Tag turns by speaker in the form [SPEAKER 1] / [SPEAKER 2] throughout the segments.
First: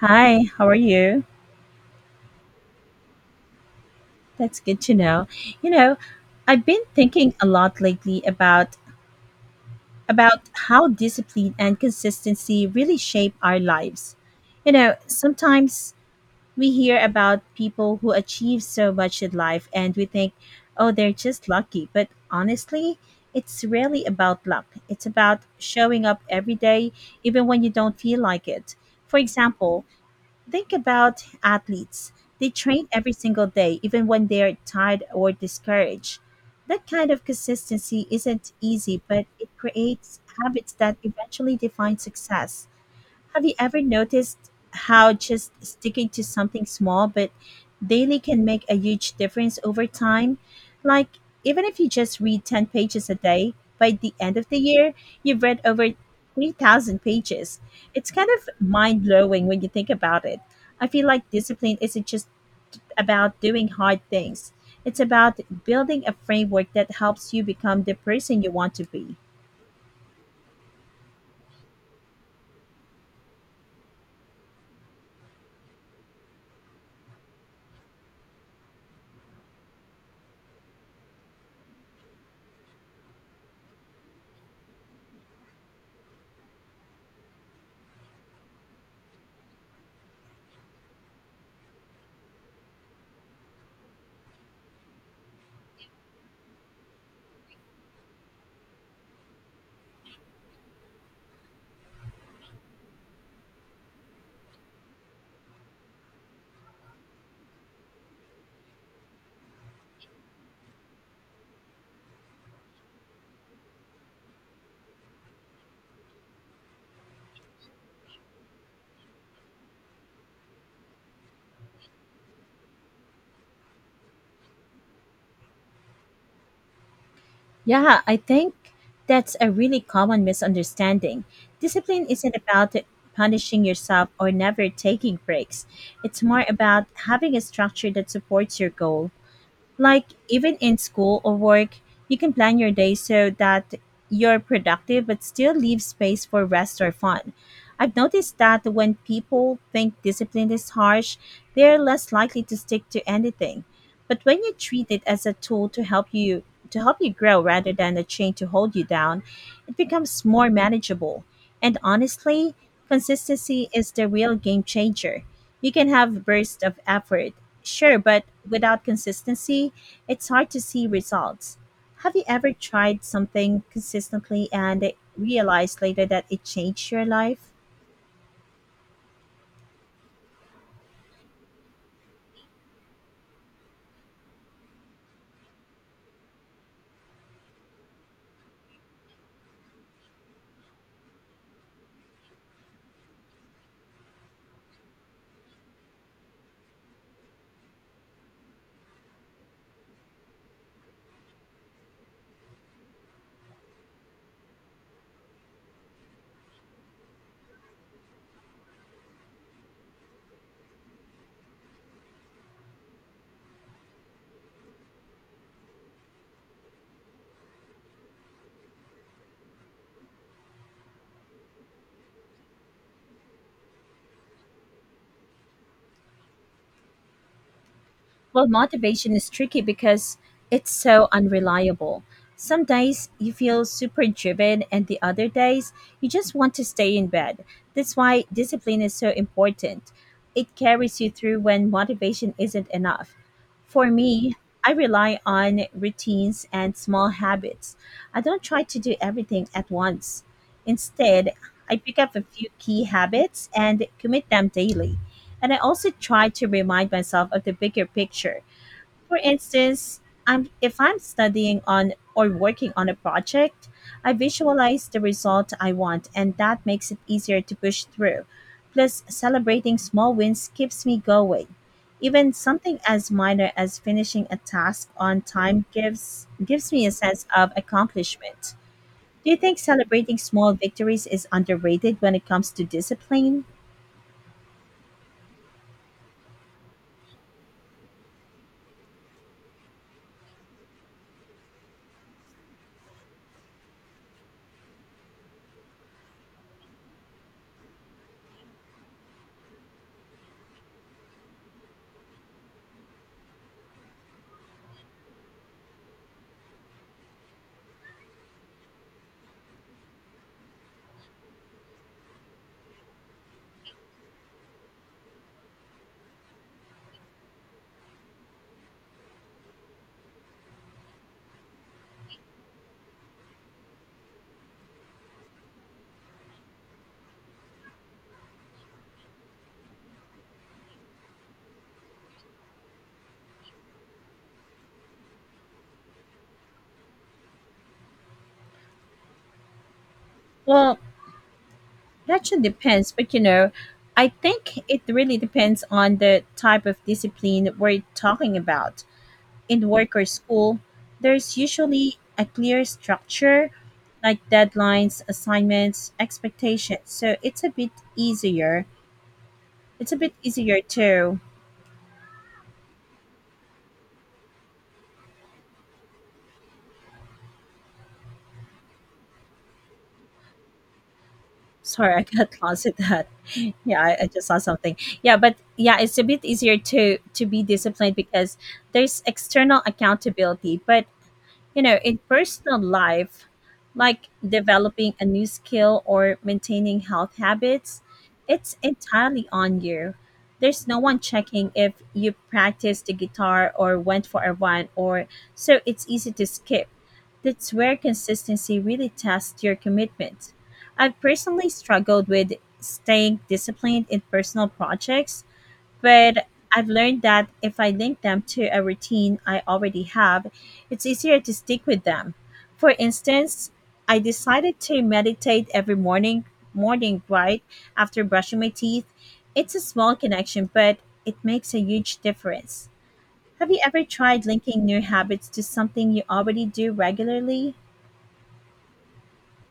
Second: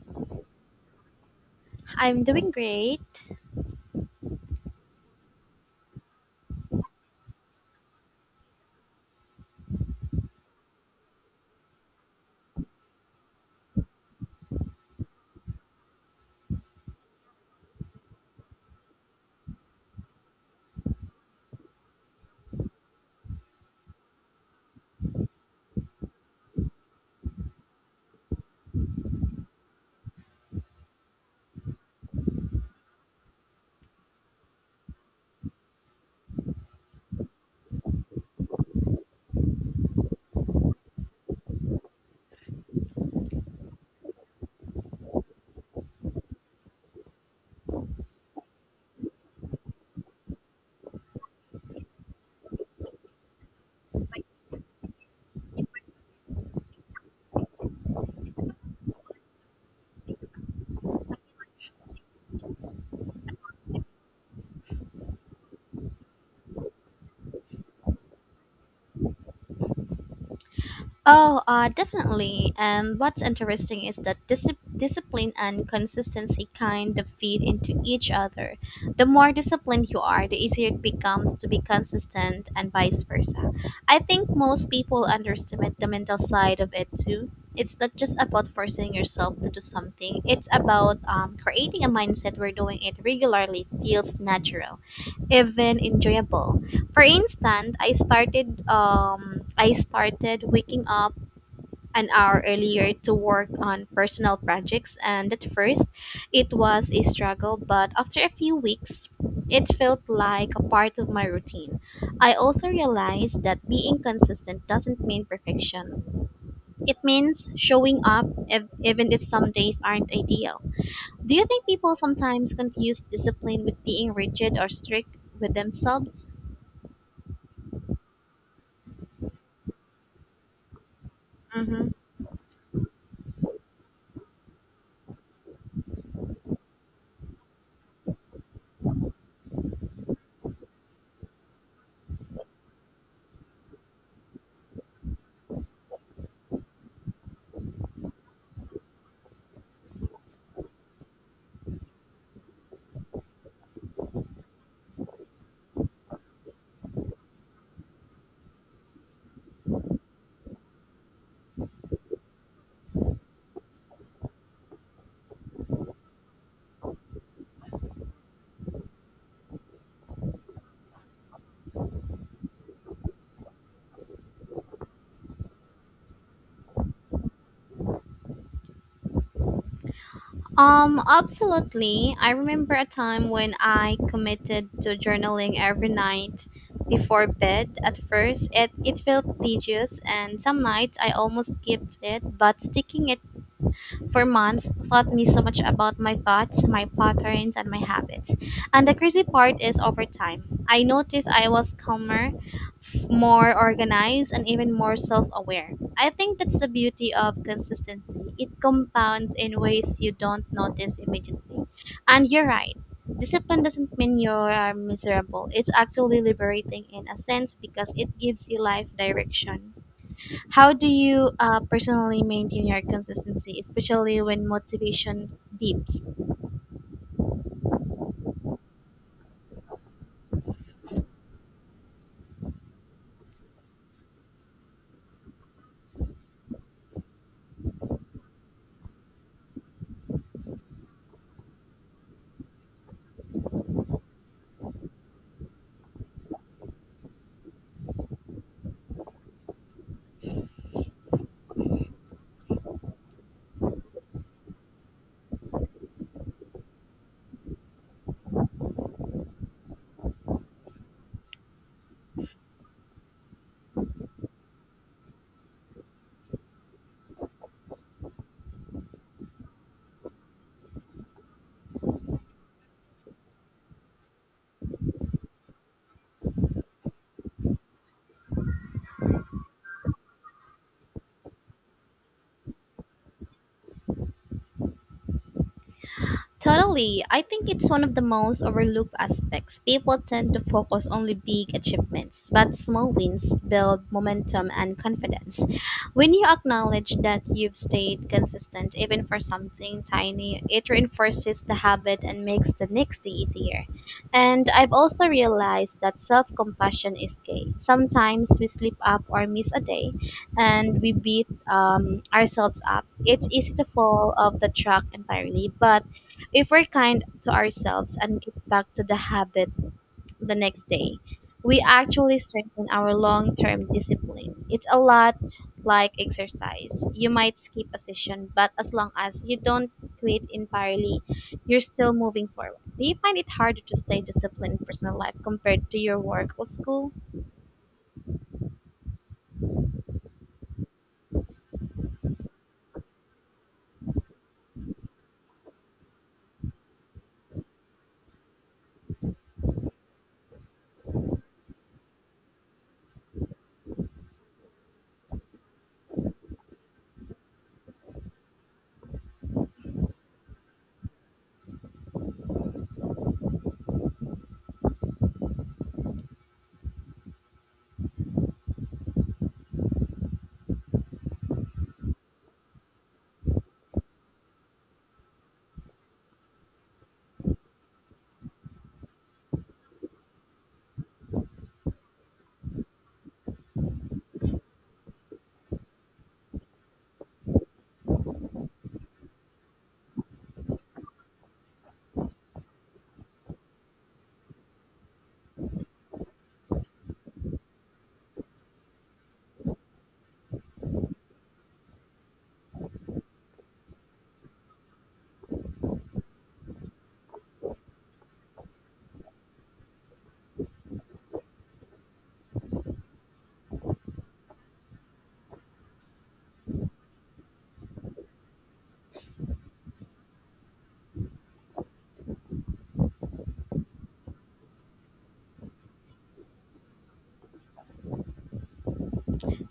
[SPEAKER 1] Hi, how are you?
[SPEAKER 2] I'm doing great.
[SPEAKER 1] That's good to know. You know, I've been thinking a lot lately about how discipline and consistency really shape our lives. Sometimes we hear about people who achieve so much in life and we think, "Oh, they're just lucky." But honestly, it's really about luck. It's about showing up every day even when you don't feel like it. For example, think about athletes. They train every single day, even when they are tired or discouraged. That kind of consistency isn't easy, but it creates habits that eventually define success. Have you ever noticed how just sticking to something small but daily can make a huge difference over time? Like, Even if you just read 10 pages a day, by the end of the year, you've read over 3,000 pages. It's kind of mind blowing when you think about it. I feel like discipline isn't just about doing hard things, it's about building a framework that helps you become the person you want to be.
[SPEAKER 2] Oh, Definitely. And what's interesting is that discipline and consistency kind of feed into each other. The more disciplined you are, the easier it becomes to be consistent, and vice versa. I think most people underestimate the mental side of it too. It's not just about forcing yourself to do something, it's about creating a mindset where doing it regularly feels natural. Even enjoyable. For instance, I started waking up an hour earlier to work on personal projects, and at first it was a struggle, but after a few weeks it felt like a part of my routine. I also realized that being consistent doesn't mean perfection. It means showing up if, even if some days aren't ideal. Do you think people sometimes confuse discipline with being rigid or strict with themselves?
[SPEAKER 1] Yeah, I think that's a really common misunderstanding.
[SPEAKER 2] Hmm.
[SPEAKER 1] Discipline isn't about punishing yourself or never taking breaks, it's more about having a structure that supports your goal. Even in school or work, you can plan your day so that you're productive but still leave space for rest or fun. I've noticed that when people think discipline is harsh, they're less likely to stick to anything. But when you treat it as a tool to help you grow rather than a chain to hold you down, it becomes more manageable. And honestly, consistency is the real game changer. You can have bursts of effort, sure, but without consistency, it's hard to see results. Have you ever tried something consistently and realized later that it changed your life?
[SPEAKER 2] Um, Absolutely. I remember a time when I committed to journaling every night before bed. At first, it felt tedious, and some nights I almost skipped it, but sticking it for months taught me so much about my thoughts, my patterns, and my habits. And the crazy part is, over time, I noticed I was calmer, more organized, and even more self aware. I think that's the beauty of consistency. It compounds in ways you don't notice immediately. And you're right. Discipline doesn't mean you're miserable. It's actually liberating in a sense because it gives you life direction. How do you personally maintain your consistency, especially when motivation dips?
[SPEAKER 1] Well, motivation is tricky because it's so unreliable. Some days you feel super driven, and the other days you just want to stay in bed. That's why discipline is so important. It carries you through when motivation isn't enough. For me, I rely on routines and small habits. I don't try to do everything at once. Instead, I pick up a few key habits and commit them daily. And I also try to remind myself of the bigger picture. For instance, if I'm studying on or working on a project, I visualize the result I want, and that makes it easier to push through. Plus, celebrating small wins keeps me going. Even something as minor as finishing a task on time gives me a sense of accomplishment. Do you think celebrating small victories is underrated when it comes to discipline?
[SPEAKER 2] Totally. I think it's one of the most overlooked aspects. People tend to focus on only big achievements, but small wins build momentum and confidence. When you acknowledge that you've stayed consistent even for something tiny, it reinforces the habit and makes the next day easier. And I've also realized that self-compassion is key. Sometimes we slip up or miss a day, and we beat ourselves up. It's easy to fall off the track entirely, but if we're kind to ourselves and get back to the habit the next day, we actually strengthen our long term discipline. It's a lot like exercise. You might skip a session, but as long as you don't quit entirely, you're still moving forward. Do you find it harder to stay disciplined in personal life compared to your work or school?
[SPEAKER 1] Well, that should depends, but I think it really depends on the type of discipline we're talking about. In work or school, there's usually a clear structure like deadlines, assignments, expectations. So it's a bit easier. It's a bit easier to sorry, I got lost at that. Yeah, I just saw something. Yeah, but yeah, it's a bit easier to be disciplined because there's external accountability. But in personal life, like developing a new skill or maintaining health habits, it's entirely on you. There's no one checking if you practiced the guitar or went for a run or so it's easy to skip. That's where consistency really tests your commitment. I've personally struggled with staying disciplined in personal projects but I've learned that if I link them to a routine I already have, it's easier to stick with them. For instance, I decided to meditate every morning, right after brushing my teeth. It's a small connection, but it makes a huge difference. Have you ever tried linking new habits to something you already do regularly?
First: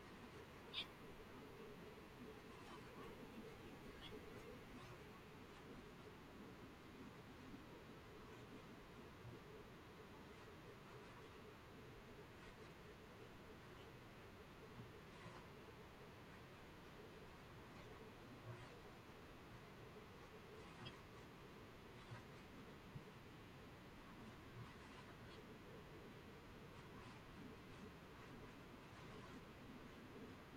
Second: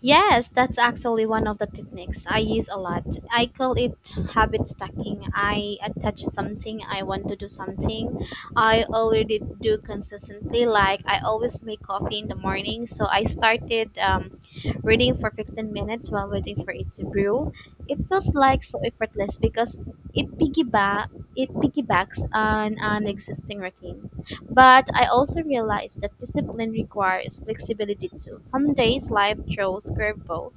[SPEAKER 2] Yes, that's actually one of the techniques I use a lot. I call it habit stacking. I attach something, I want to do something I already do consistently. Like, I always make coffee in the morning, so I started reading for 15 minutes while waiting for it to brew. It feels like so effortless because it piggyback it piggybacks on an existing routine. But I also realized that discipline requires flexibility too. Some days life throws curveballs,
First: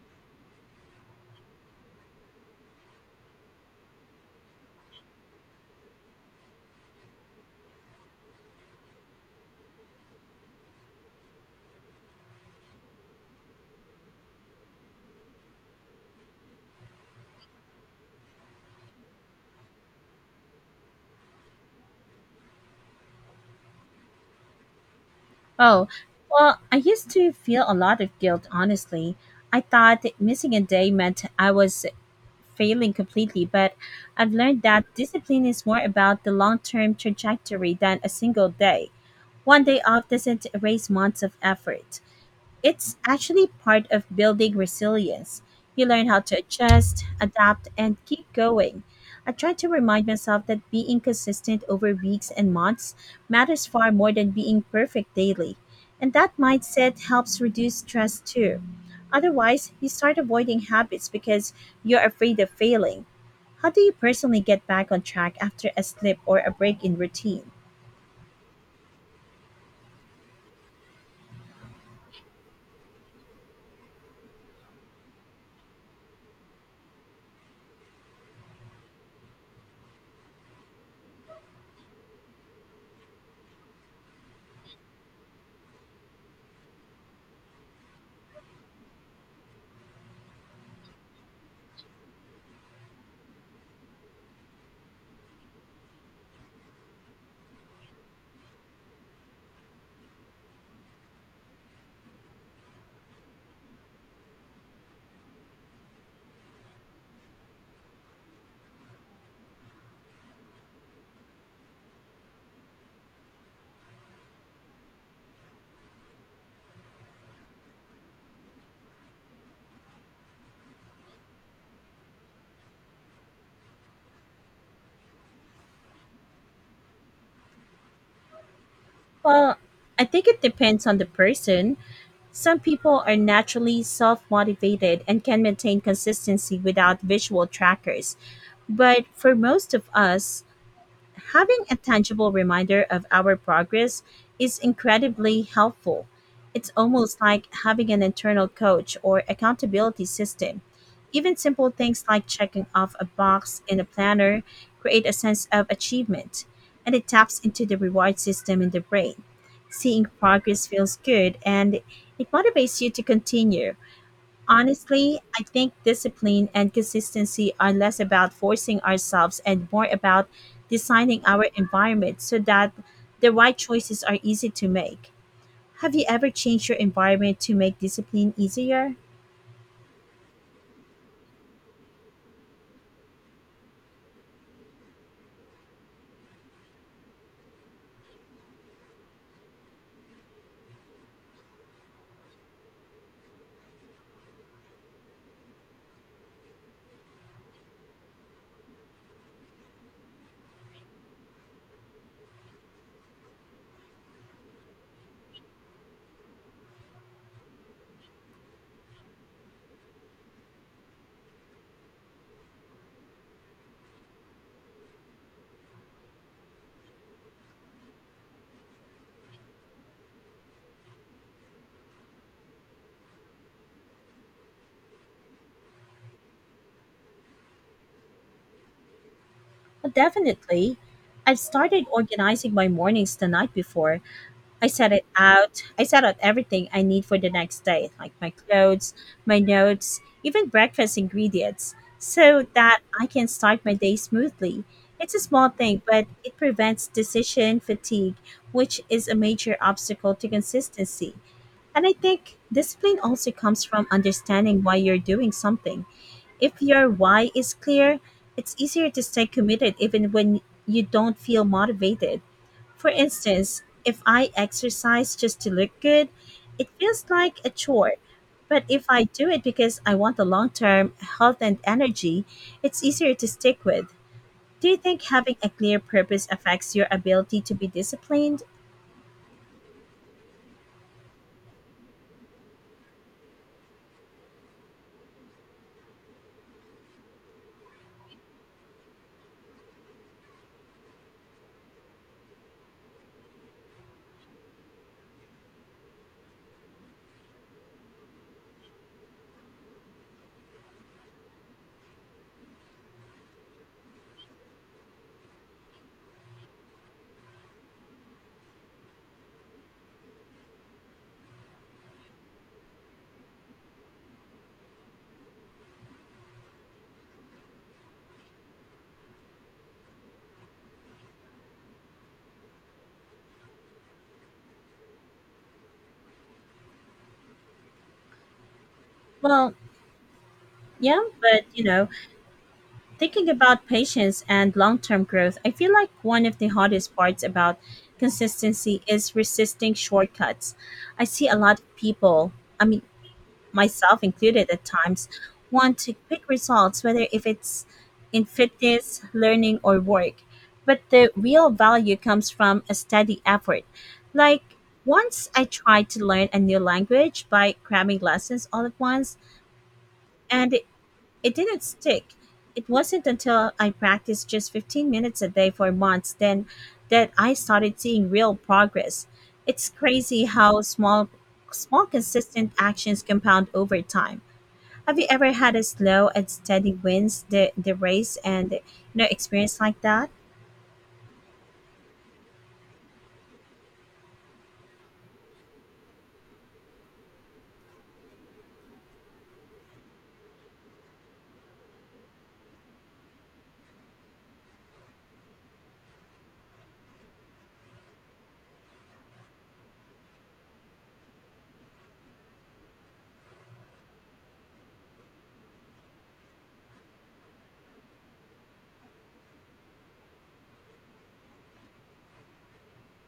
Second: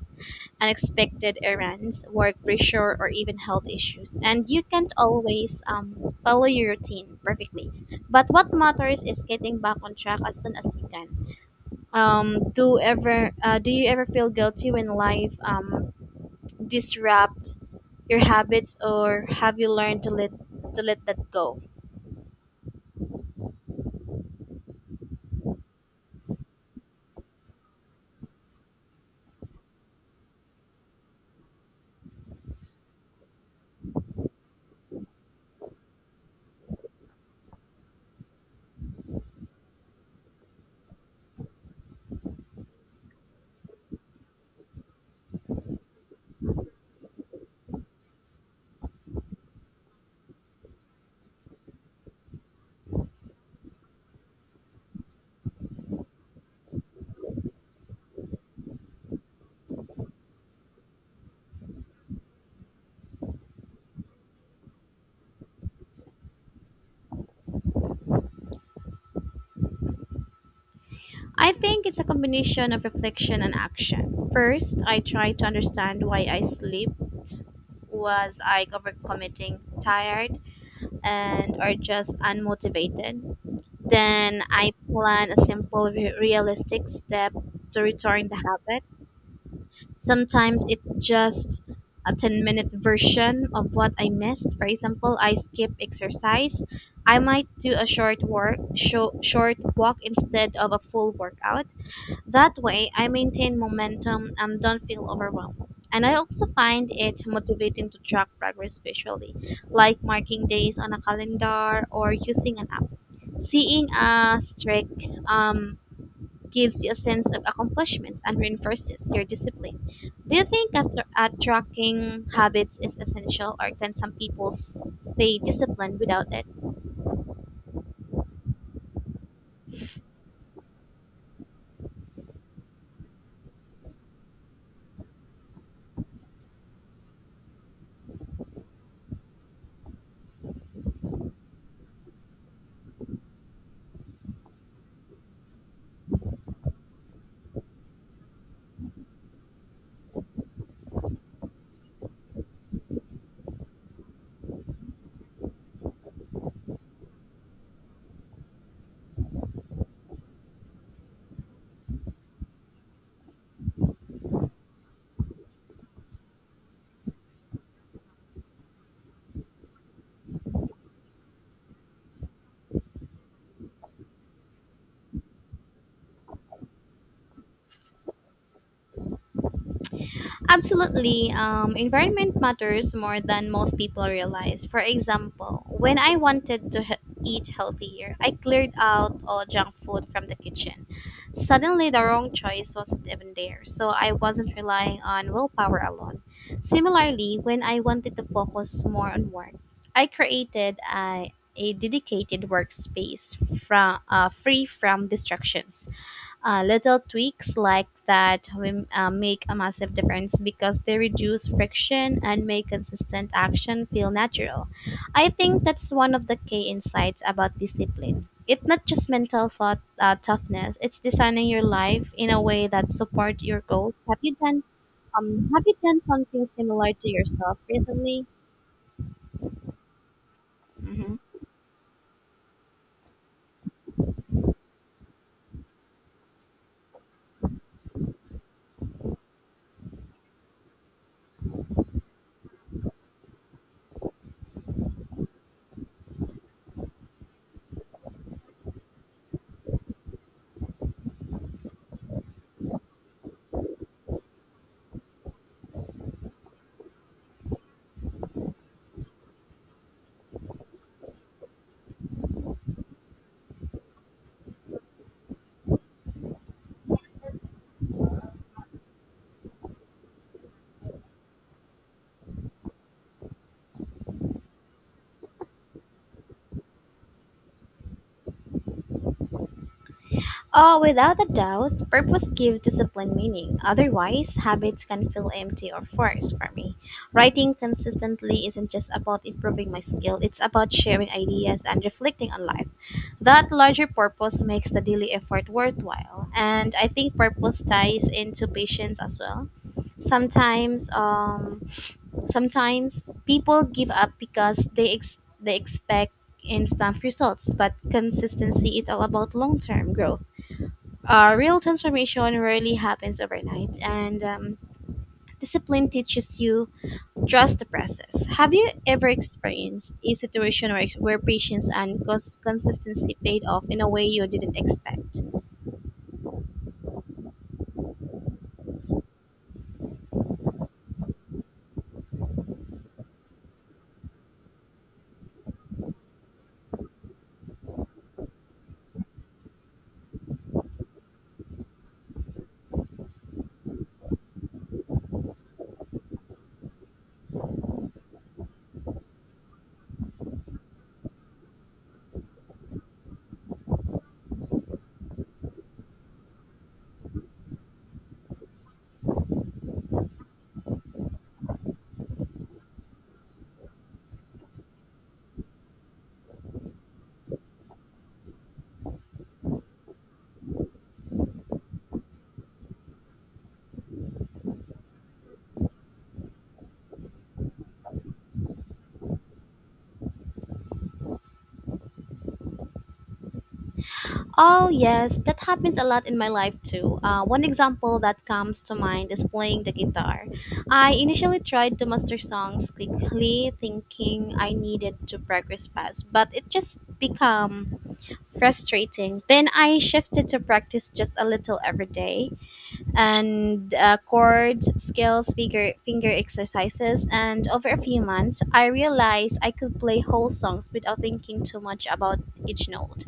[SPEAKER 2] unexpected errands, work pressure, or even health issues, and you can't always follow your routine perfectly. But what matters is getting back on track as soon as you can. Do you ever feel guilty when life disrupts your habits, or have you learned to let that go?
[SPEAKER 1] Oh, well, I used to feel a lot of guilt, honestly. I thought that missing a day meant I was failing completely, but I've learned that discipline is more about the long term trajectory than a single day. One day off doesn't erase months of effort. It's actually part of building resilience. You learn how to adjust, adapt, and keep going. I try to remind myself that being consistent over weeks and months matters far more than being perfect daily. And that mindset helps reduce stress too. Otherwise, you start avoiding habits because you're afraid of failing. How do you personally get back on track after a slip or a break in routine?
[SPEAKER 2] I think it's a combination of reflection and action. First, I try to understand why I sleep. Was I overcommitting, tired, and or just unmotivated? Then I plan a simple, realistic step to return the habit. Sometimes it's just a 10-minute version of what I missed. For example, I skip exercise. I might do a short walk instead of a full workout. That way, I maintain momentum and don't feel overwhelmed. And I also find it motivating to track progress visually, like marking days on a calendar or using an app. Seeing a streak um, gives you a sense of accomplishment and reinforces your discipline. Do you think that tracking habits is essential, or can some people stay disciplined without it?
[SPEAKER 1] Well, I think it depends on the person. Some people are naturally self motivated and can maintain consistency without visual trackers, but for most of us, having a tangible reminder of our progress is incredibly helpful. It's almost like having an internal coach or accountability system. Even simple things like checking off a box in a planner create a sense of achievement, and it taps into the reward system in the brain. Seeing progress feels good and it motivates you to continue. Honestly, I think discipline and consistency are less about forcing ourselves and more about designing our environment so that the right choices are easy to make. Have you ever changed your environment to make discipline easier?
[SPEAKER 2] Absolutely. Environment matters more than most people realize. For example, when I wanted to eat healthier, I cleared out all junk food from the kitchen. Suddenly, the wrong choice wasn't even there, so I wasn't relying on willpower alone. Similarly, when I wanted to focus more on work, I created a dedicated workspace free from distractions. Little tweaks like that make a massive difference because they reduce friction and make consistent action feel natural. I think that's one of the key insights about discipline. It's not just mental toughness; it's designing your life in a way that supports your goals. Have you done something similar to yourself recently?
[SPEAKER 1] Well, definitely. I've started organizing my mornings the night before. I set it out. I set out everything I need for the next day, like my clothes, my notes, even breakfast ingredients, so that I can start my day smoothly. It's a small thing, but it prevents decision fatigue, which is a major obstacle to consistency. And I think discipline also comes from understanding why you're doing something. If your why is clear, it's easier to stay committed even when you don't feel motivated. For instance, if I exercise just to look good, it feels like a chore. But if I do it because I want the long term health and energy, it's easier to stick with. Do you think having a clear purpose affects your ability to be disciplined?
[SPEAKER 2] Oh, without a doubt, purpose gives discipline meaning. Otherwise, habits can feel empty or forced. For me, writing consistently isn't just about improving my skill, it's about sharing ideas and reflecting on life. That larger purpose makes the daily effort worthwhile. And I think purpose ties into patience as well. Sometimes, um, sometimes, people give up because they expect instant results, but consistency is all about long-term growth. Real transformation rarely happens overnight, and discipline teaches you trust the process. Have you ever experienced a situation where patience and consistency paid off in a way you didn't expect?
[SPEAKER 1] Well, yeah, but thinking about patience and long term growth, I feel like one of the hardest parts about consistency is resisting shortcuts. I see a lot of people, I mean, myself included at times, want to quick results, whether if it's in fitness, learning, or work. But the real value comes from a steady effort. Like, once I tried to learn a new language by cramming lessons all at once, and it didn't stick. It wasn't until I practiced just 15 minutes a day for months then that I started seeing real progress. It's crazy how small consistent actions compound over time. Have you ever had a slow and steady wins the race and experience like that?
[SPEAKER 2] Oh, yes, that happens a lot in my life too. One example that comes to mind is playing the guitar. I initially tried to master songs quickly, thinking I needed to progress fast, but it just became frustrating. Then I shifted to practice just a little every day, and chords, skills, finger exercises. And over a few months, I realized I could play whole songs without thinking too much about each note.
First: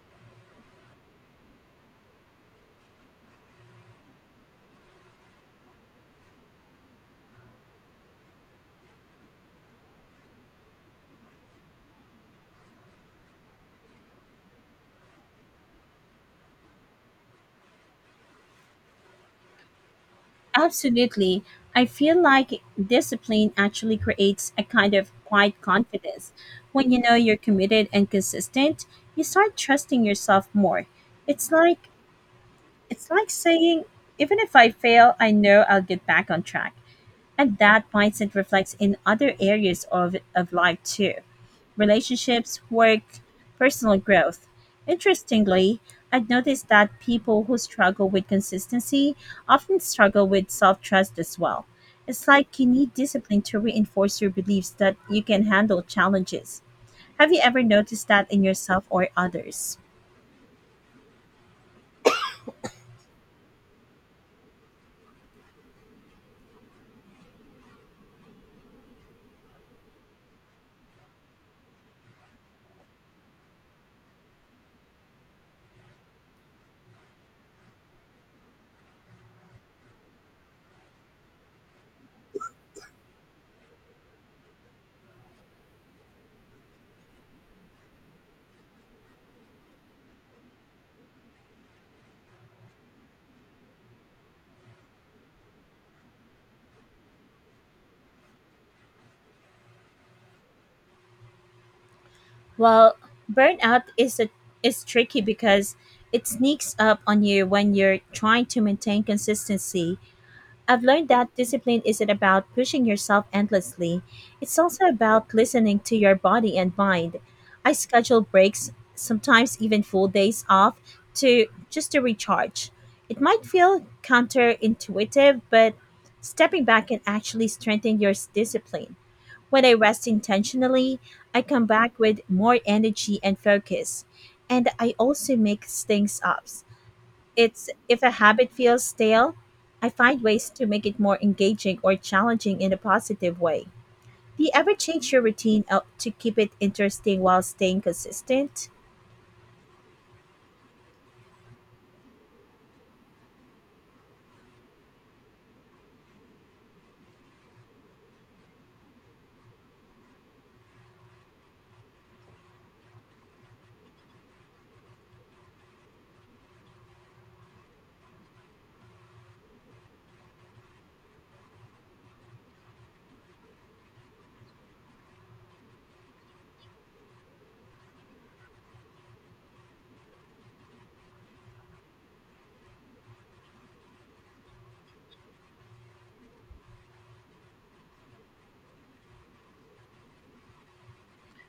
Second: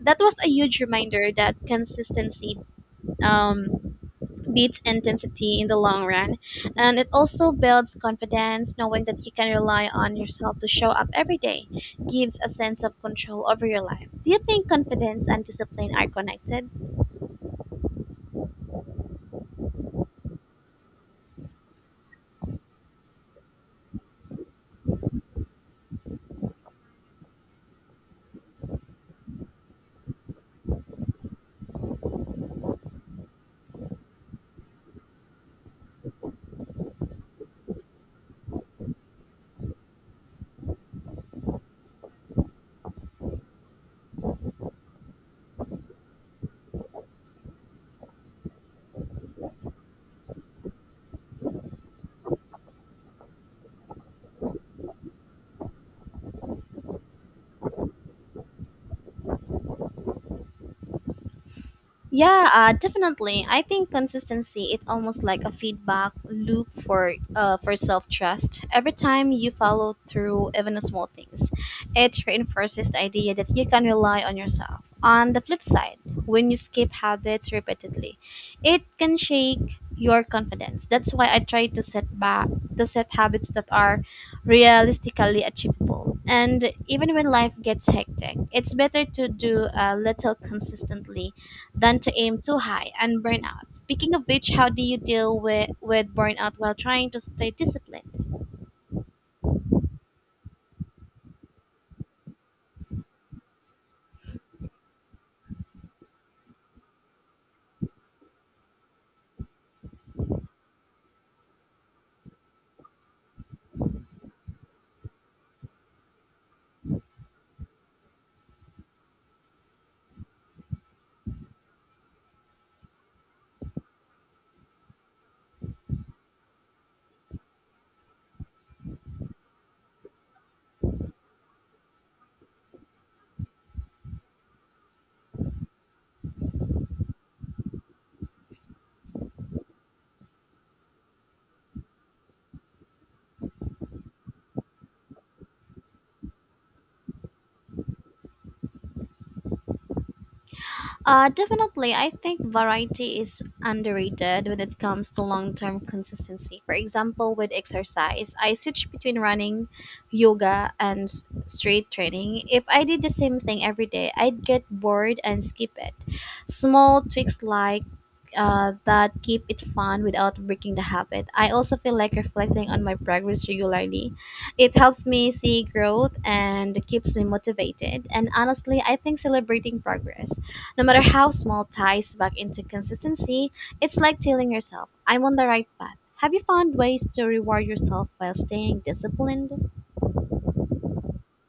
[SPEAKER 2] That was a huge reminder that consistency um, beats intensity in the long run. And it also builds confidence. Knowing that you can rely on yourself to show up every day gives a sense of control over your life. Do you think confidence and discipline are connected?
[SPEAKER 1] Absolutely. I feel like discipline actually creates a kind of quiet confidence. When you know you're committed and consistent, you start trusting yourself more. It's like it's like saying even if I fail, I know I'll get back on track. And that mindset reflects in other areas of life too, relationships, work, personal growth. Interestingly, I've noticed that people who struggle with consistency often struggle with self trust as well. It's like you need discipline to reinforce your beliefs that you can handle challenges. Have you ever noticed that in yourself or others?
[SPEAKER 2] Yeah, definitely. I think consistency, it's almost like a feedback loop for self trust. Every time you follow through, even on small things, it reinforces the idea that you can rely on yourself. On the flip side, when you skip habits repeatedly, it can shake your confidence. That's why I try to set back to set habits that are realistically achievable. And even when life gets hectic, it's better to do a little consistently than to aim too high and burn out. Speaking of which, how do you deal with burnout while trying to stay disciplined?
[SPEAKER 1] Well, burnout is a, is tricky because it sneaks up on you when you're trying to maintain consistency. I've learned that discipline isn't about pushing yourself endlessly. It's also about listening to your body and mind. I schedule breaks, sometimes even full days off, to recharge. It might feel counterintuitive, but stepping back can actually strengthen your discipline. When I rest intentionally, I come back with more energy and focus, and I also make things up. It's if a habit feels stale, I find ways to make it more engaging or challenging in a positive way. Do you ever change your routine up to keep it interesting while staying consistent?
[SPEAKER 2] Definitely, I think variety is underrated when it comes to long term consistency. For example, with exercise, I switch between running, yoga, and straight training. If I did the same thing every day, I'd get bored and skip it. Small tweaks that keep it fun without breaking the habit. I also feel like reflecting on my progress regularly, it helps me see growth and keeps me motivated. And honestly, I think celebrating progress, no matter how small, ties back into consistency. It's like telling yourself, I'm on the right path. Have you found ways to reward yourself while staying disciplined?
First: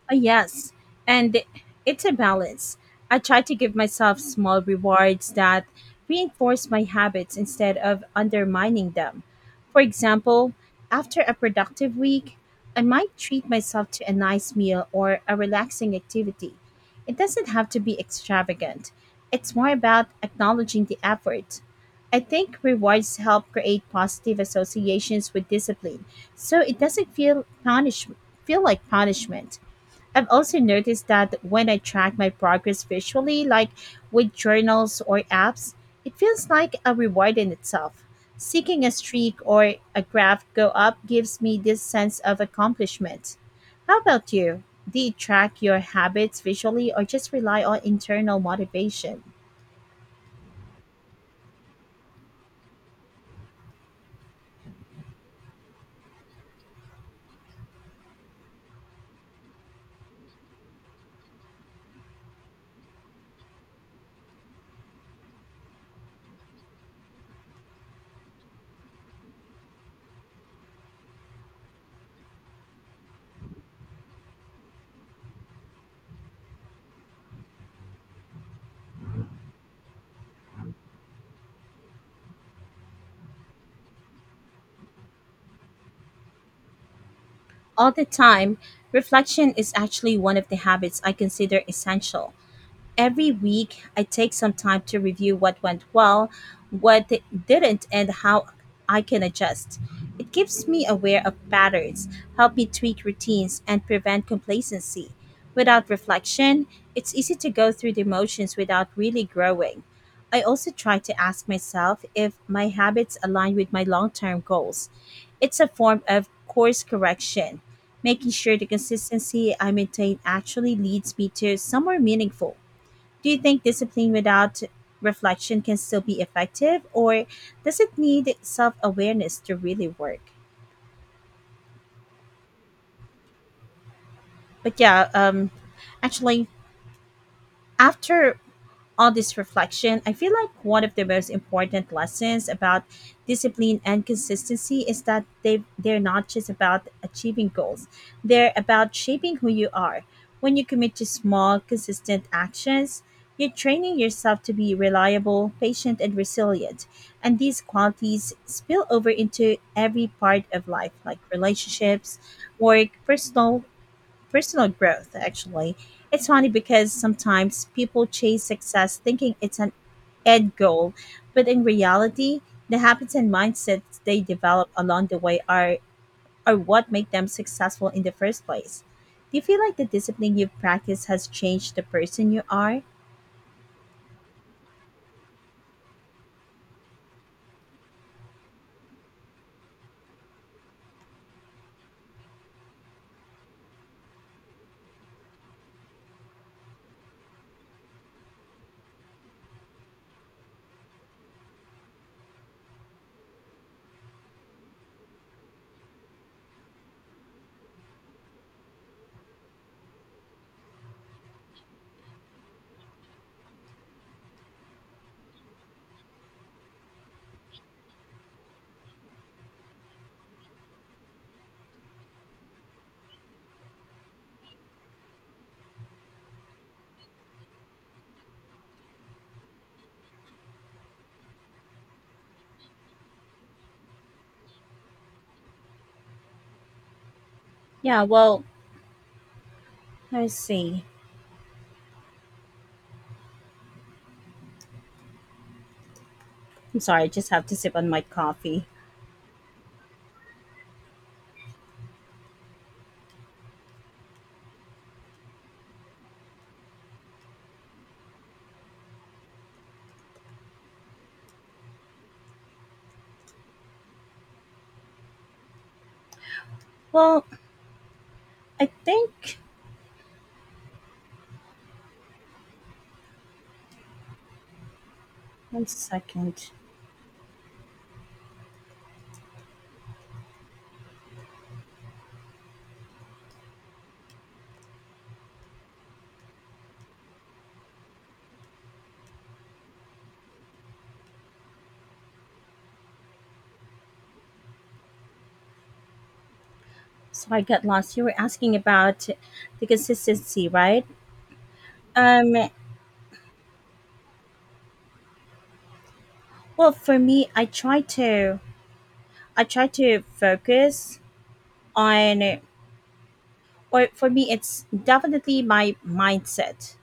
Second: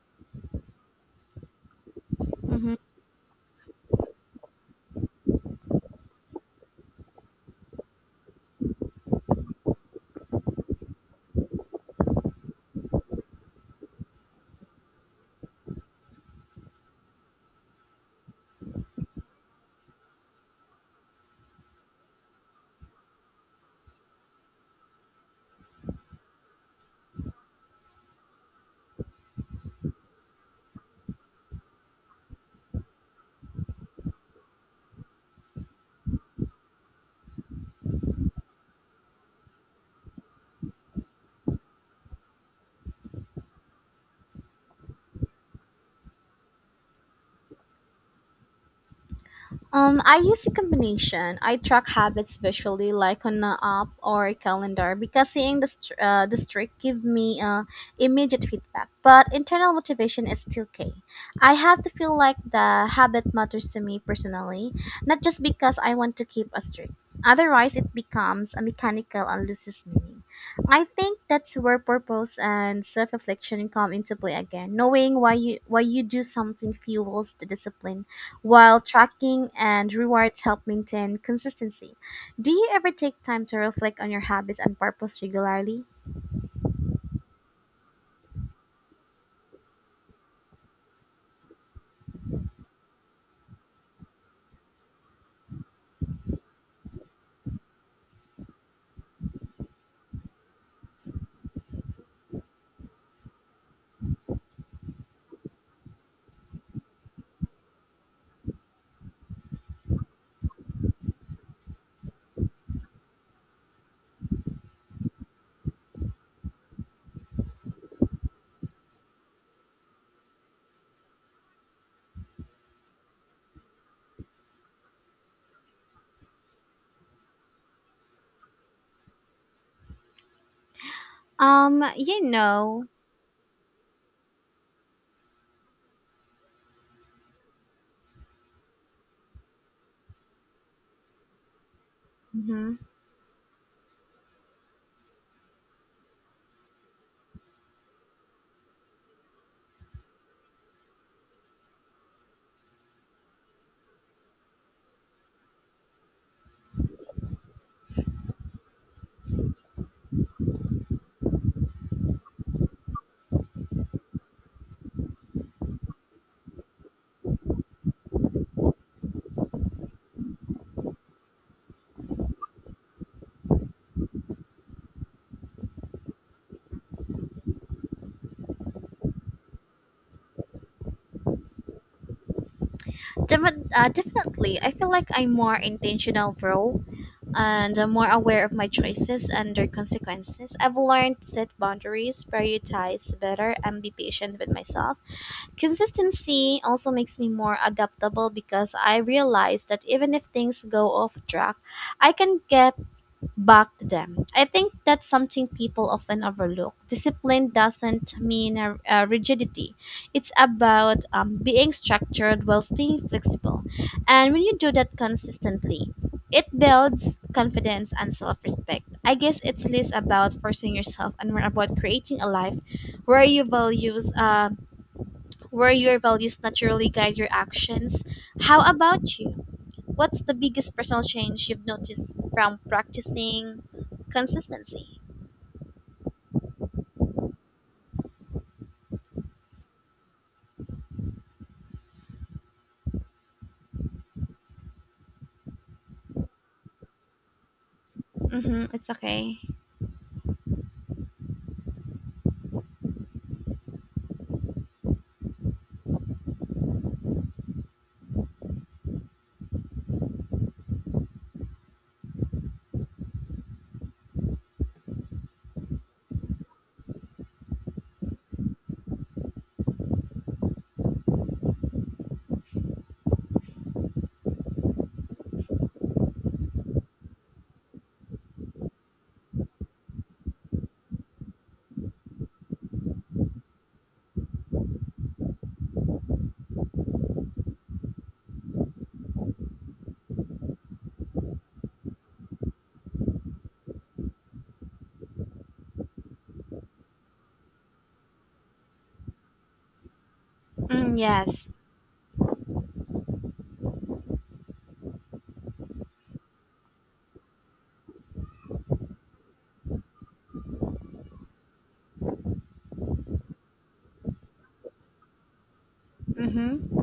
[SPEAKER 1] Yes, and it's a balance. I try to give myself small rewards that reinforce my habits instead of undermining them. For example, after a productive week, I might treat myself to a nice meal or a relaxing activity. It doesn't have to be extravagant, it's more about acknowledging the effort. I think rewards help create positive associations with discipline, so it doesn't feel like punishment. I've also noticed that when I track my progress visually, like with journals or apps, it feels like a reward in itself. Seeing a streak or a graph go up gives me this sense of accomplishment. How about you? Do you track your habits visually or just rely on internal motivation?
[SPEAKER 2] I use a combination. I track habits visually, like on an app or a calendar, because seeing the the streak give me immediate feedback. But internal motivation is still key. I have to feel like the habit matters to me personally, not just because I want to keep a streak. Otherwise, it becomes a mechanical and loses meaning. I think that's where purpose and self-reflection come into play again. Knowing why you do something fuels the discipline, while tracking and rewards help maintain consistency. Do you ever take time to reflect on your habits and purpose regularly?
[SPEAKER 1] All the time, reflection is actually one of the habits I consider essential. Every week I take some time to review what went well, what didn't, and how I can adjust. It keeps me aware of patterns, help me tweak routines, and prevent complacency. Without reflection, it's easy to go through the motions without really growing. I also try to ask myself if my habits align with my long term goals. It's a form of course correction, making sure the consistency I maintain actually leads me to somewhere meaningful. Do you think discipline without reflection can still be effective, or does it need self awareness to really work?
[SPEAKER 2] Um, you know,
[SPEAKER 1] But yeah, actually, after all this reflection, I feel like one of the most important lessons
[SPEAKER 2] hmm.
[SPEAKER 1] about discipline and consistency is that they're not just about achieving goals. They're about shaping who you are. When you commit to small, consistent actions, you're training yourself to be reliable, patient, and resilient. And these qualities spill over into every part of life, like relationships, work, personal growth actually. It's funny because sometimes people chase success thinking it's an end goal, but in reality the habits and mindsets they develop along the way are what make them successful in the first place. Do you feel like the discipline you've practiced has changed the person you are?
[SPEAKER 2] Definitely. I feel like I'm more intentional, bro, and I'm more aware of my choices and their consequences. I've learned to set boundaries, prioritize better, and be patient with myself. Consistency also makes me more adaptable because I realize that even if things go off track, I can get backed them. I think that's something people often overlook. Discipline doesn't mean a rigidity, it's about being structured while staying flexible. And when you do that consistently, it builds confidence and self respect. I guess it's less about forcing yourself and more about creating a life where your where your values naturally guide your actions. How about you? What's the biggest personal change you've noticed from practicing consistency?
[SPEAKER 1] Yeah, well, let's see. I'm sorry, I just have to sip on my coffee.
[SPEAKER 2] Mm-hmm, it's okay.
[SPEAKER 1] Well, I think, one second. So I got lost. You were asking about the consistency, right?
[SPEAKER 2] Mm, yes.
[SPEAKER 1] Um, well, for me, I try to focus on, or for me, it's definitely my mindset.
[SPEAKER 2] Mm-hmm.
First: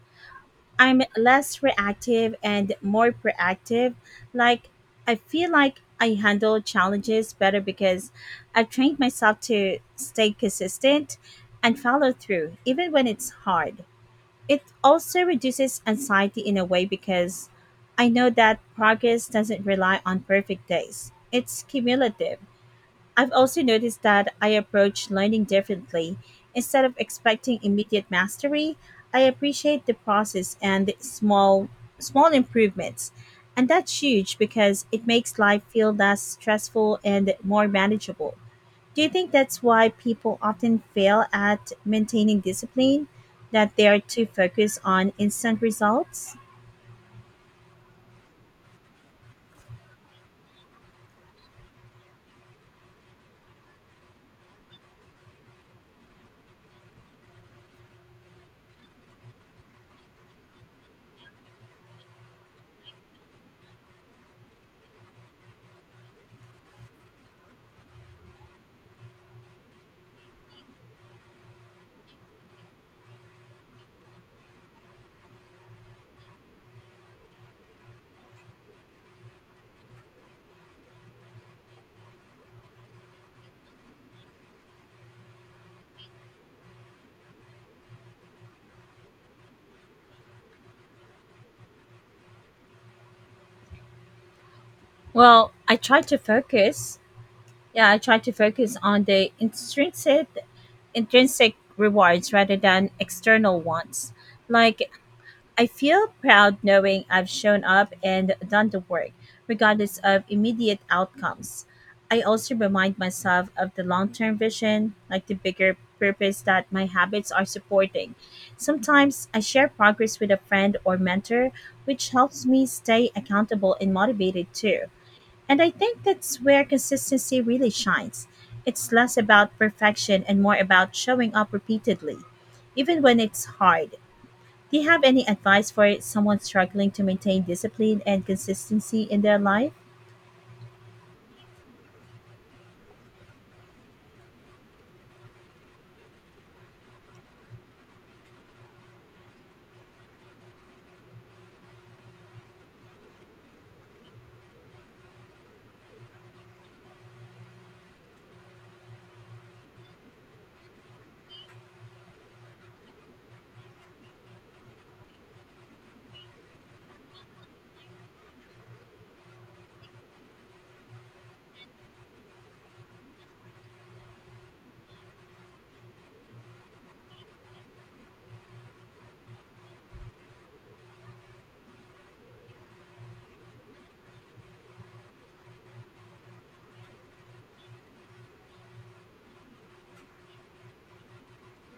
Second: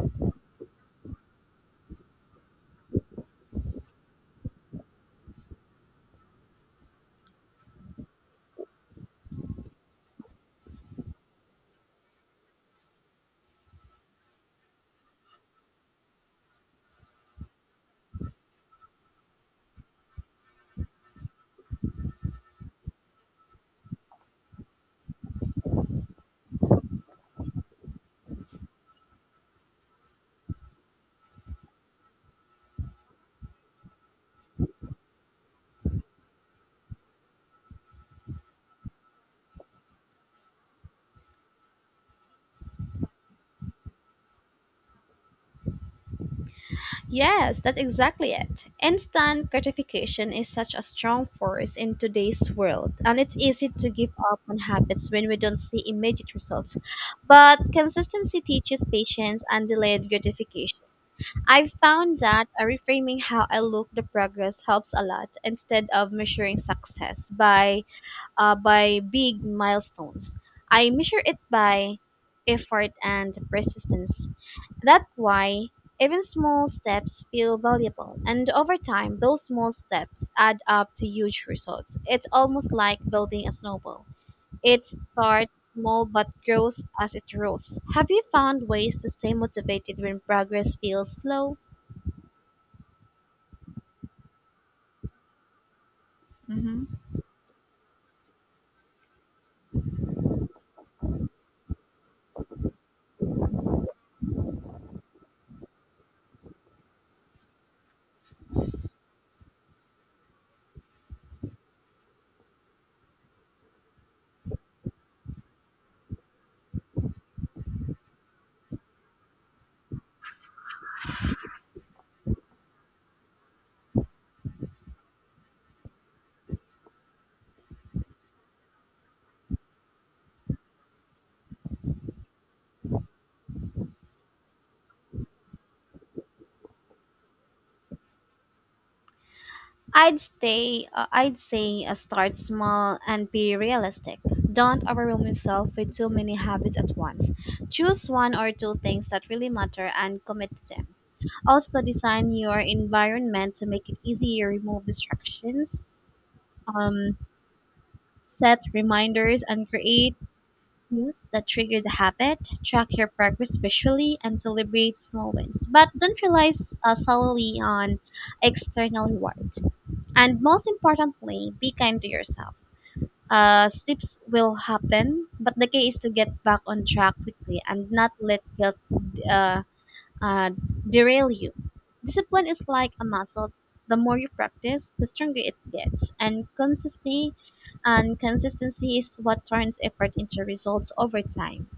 [SPEAKER 1] I'm less reactive and more proactive. Like, I feel like I handle challenges better because I've trained myself to stay consistent and follow through, even when it's hard. It also reduces anxiety in a way because I know that progress doesn't rely on perfect days. It's cumulative. I've also noticed that I approach learning differently. Instead of expecting immediate mastery, I appreciate the process and small improvements. And that's huge because it makes life feel less stressful and more manageable. Do you think that's why people often fail at maintaining discipline? That they are too focused on instant results?
[SPEAKER 2] Yes, that's exactly it. Instant gratification is such a strong force in today's world, and it's easy to give up on habits when we don't see immediate results. But consistency teaches patience and delayed gratification. I've found that reframing how I look the progress helps a lot, instead of measuring success by big milestones. I measure it by effort and persistence. That's why even small steps feel valuable, and over time, those small steps add up to huge results. It's almost like building a snowball. It starts small but grows as it grows. Have you found ways to stay motivated when progress feels slow?
[SPEAKER 1] Well, I try to
[SPEAKER 2] Mm-hmm.
[SPEAKER 1] focus. Yeah, I try to focus on the intrinsic rewards rather than external ones, like, I feel proud knowing I've shown up and done the work, regardless of immediate outcomes. I also remind myself of the long term vision, like the bigger purpose that my habits are supporting. Sometimes I share progress with a friend or mentor, which helps me stay accountable and motivated too. And I think that's where consistency really shines. It's less about perfection and more about showing up repeatedly, even when it's hard. Do you have any advice for someone struggling to maintain discipline and consistency in their life?
[SPEAKER 2] I'd stay. I'd say start small and be realistic. Don't overwhelm yourself with too many habits at once. Choose one or two things that really matter and commit to them. Also, design your environment to make it easier. Remove distractions. Um, Set reminders and create cues that trigger the habit. Track your progress visually and celebrate small wins. But don't rely solely on external rewards. And most importantly, be kind to yourself. Slips will happen, but the key is to get back on track quickly and not let guilt uh, uh, derail you. Discipline is like a muscle. The more you practice, the stronger it gets. And consistency is what turns effort into results over time.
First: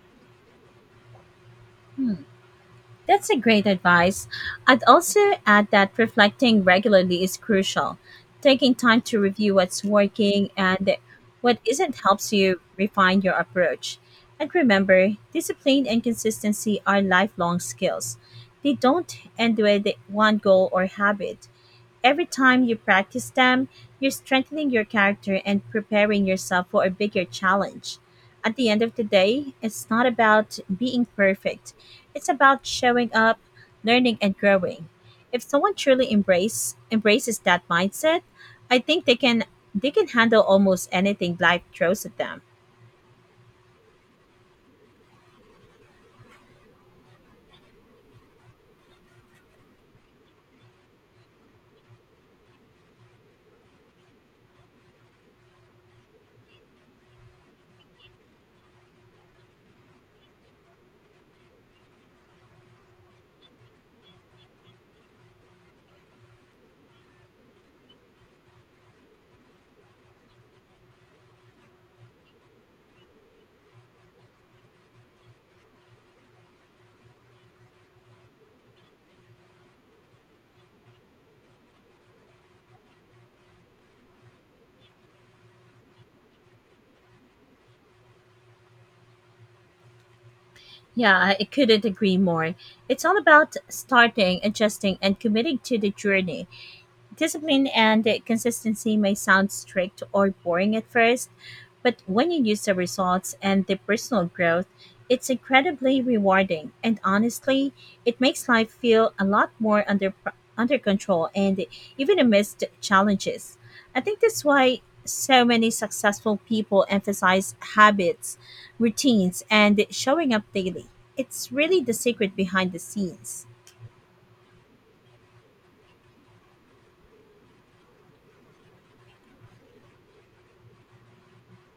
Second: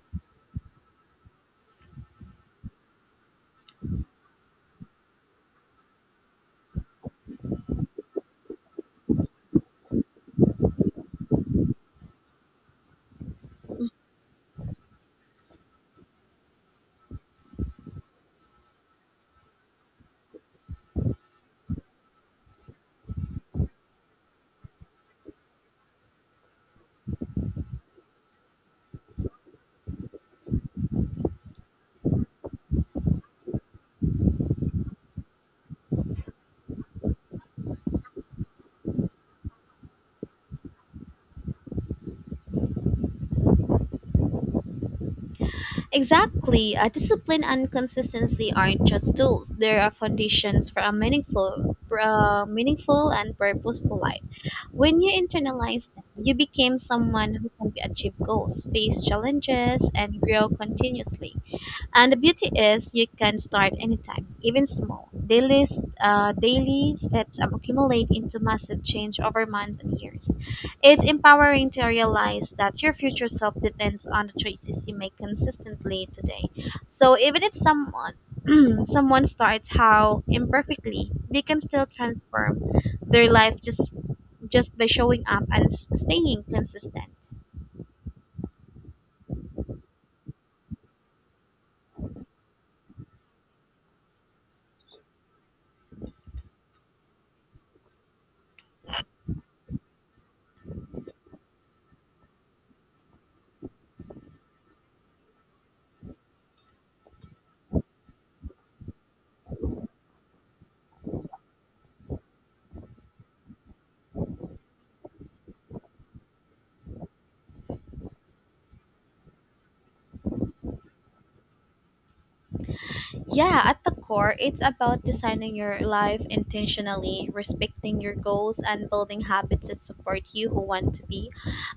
[SPEAKER 1] That's a great advice. I'd also add that reflecting regularly is crucial. Taking time to review what's working and what isn't helps you refine your approach. And remember, discipline and consistency are lifelong skills. They don't end with one goal or habit. Every time you practice them, you're strengthening your character and preparing yourself for a bigger challenge. At the end of the day, it's not about being perfect, it's about showing up, learning, and growing. If someone truly embraces that mindset, I think they can handle almost anything life throws at them.
[SPEAKER 2] Exactly. Discipline and consistency aren't just tools. They are foundations for a meaningful and purposeful life. When you internalize them, you become someone who can achieve goals, face challenges, and grow continuously. And the beauty is you can start anytime, even small. Daily steps accumulate into massive change over months and years. It's empowering to realize that your future self depends on the choices you make consistently today. So even if someone someone starts how imperfectly, they can still transform their life just by showing up and staying consistent.
[SPEAKER 1] Yeah, I couldn't agree more. It's all about starting, adjusting, and committing to the journey. Discipline and consistency may sound strict or boring at first, but when you use the results and the personal growth, it's incredibly rewarding. And honestly, it makes life feel a lot more under control and even amidst challenges. I think that's why so many successful people emphasize habits, routines, and showing up daily. It's really the secret behind the scenes.
[SPEAKER 2] Yeah, at the core, it's about designing your life intentionally, respecting your goals, and building habits that support you who want to be.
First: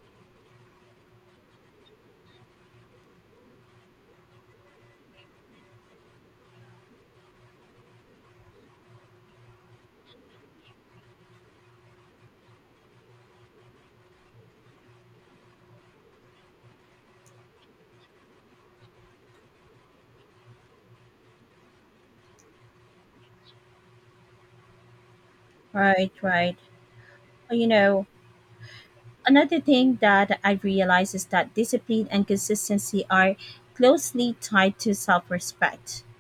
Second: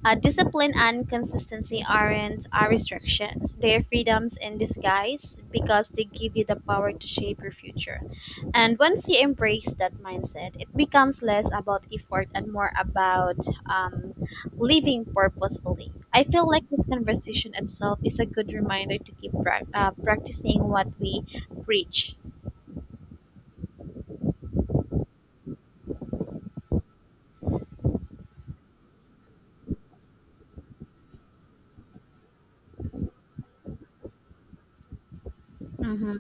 [SPEAKER 2] Discipline and consistency aren't are restrictions, they're freedoms in disguise because they give you the power to shape your future. And once you embrace that mindset, it becomes less about effort and more about um, living purposefully. I feel like this conversation itself is a good reminder to keep practicing what we reach.
[SPEAKER 1] Right, right. You know, another thing that I realized is that discipline and consistency are closely tied to self respect.
[SPEAKER 2] Mm-hmm.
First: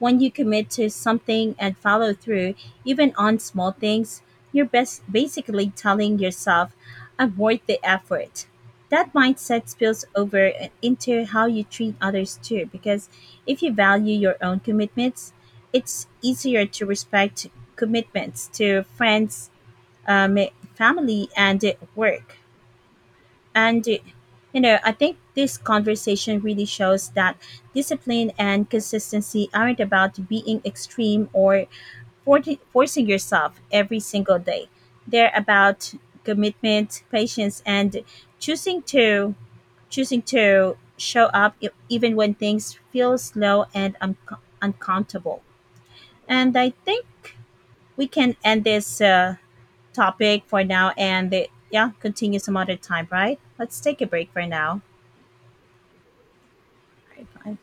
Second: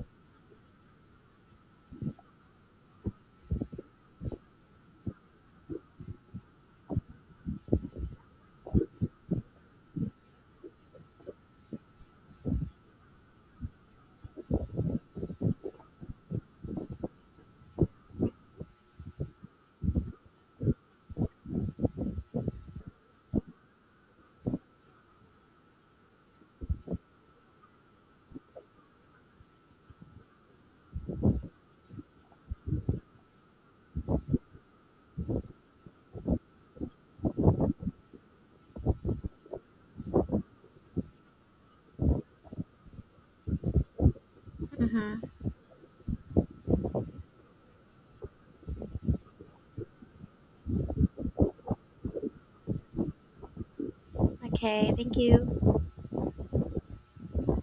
[SPEAKER 1] When you commit to something and follow through, even on small things, you're best basically telling yourself, I'm worth the effort. That mindset spills over into how you treat others too, because if you value your own commitments, it's easier to respect commitments to friends, um, family, and work. And, I think this conversation really shows that discipline and consistency aren't about being extreme or forcing yourself every single day. They're about commitment, patience, and choosing to choosing to show up, even when things feel slow and
[SPEAKER 2] Mm-hmm.
[SPEAKER 1] uncomfortable. And I think we can end this topic for now, and yeah, continue some other time, right? Let's take a break for now.
[SPEAKER 2] Okay, thank you.
[SPEAKER 1] I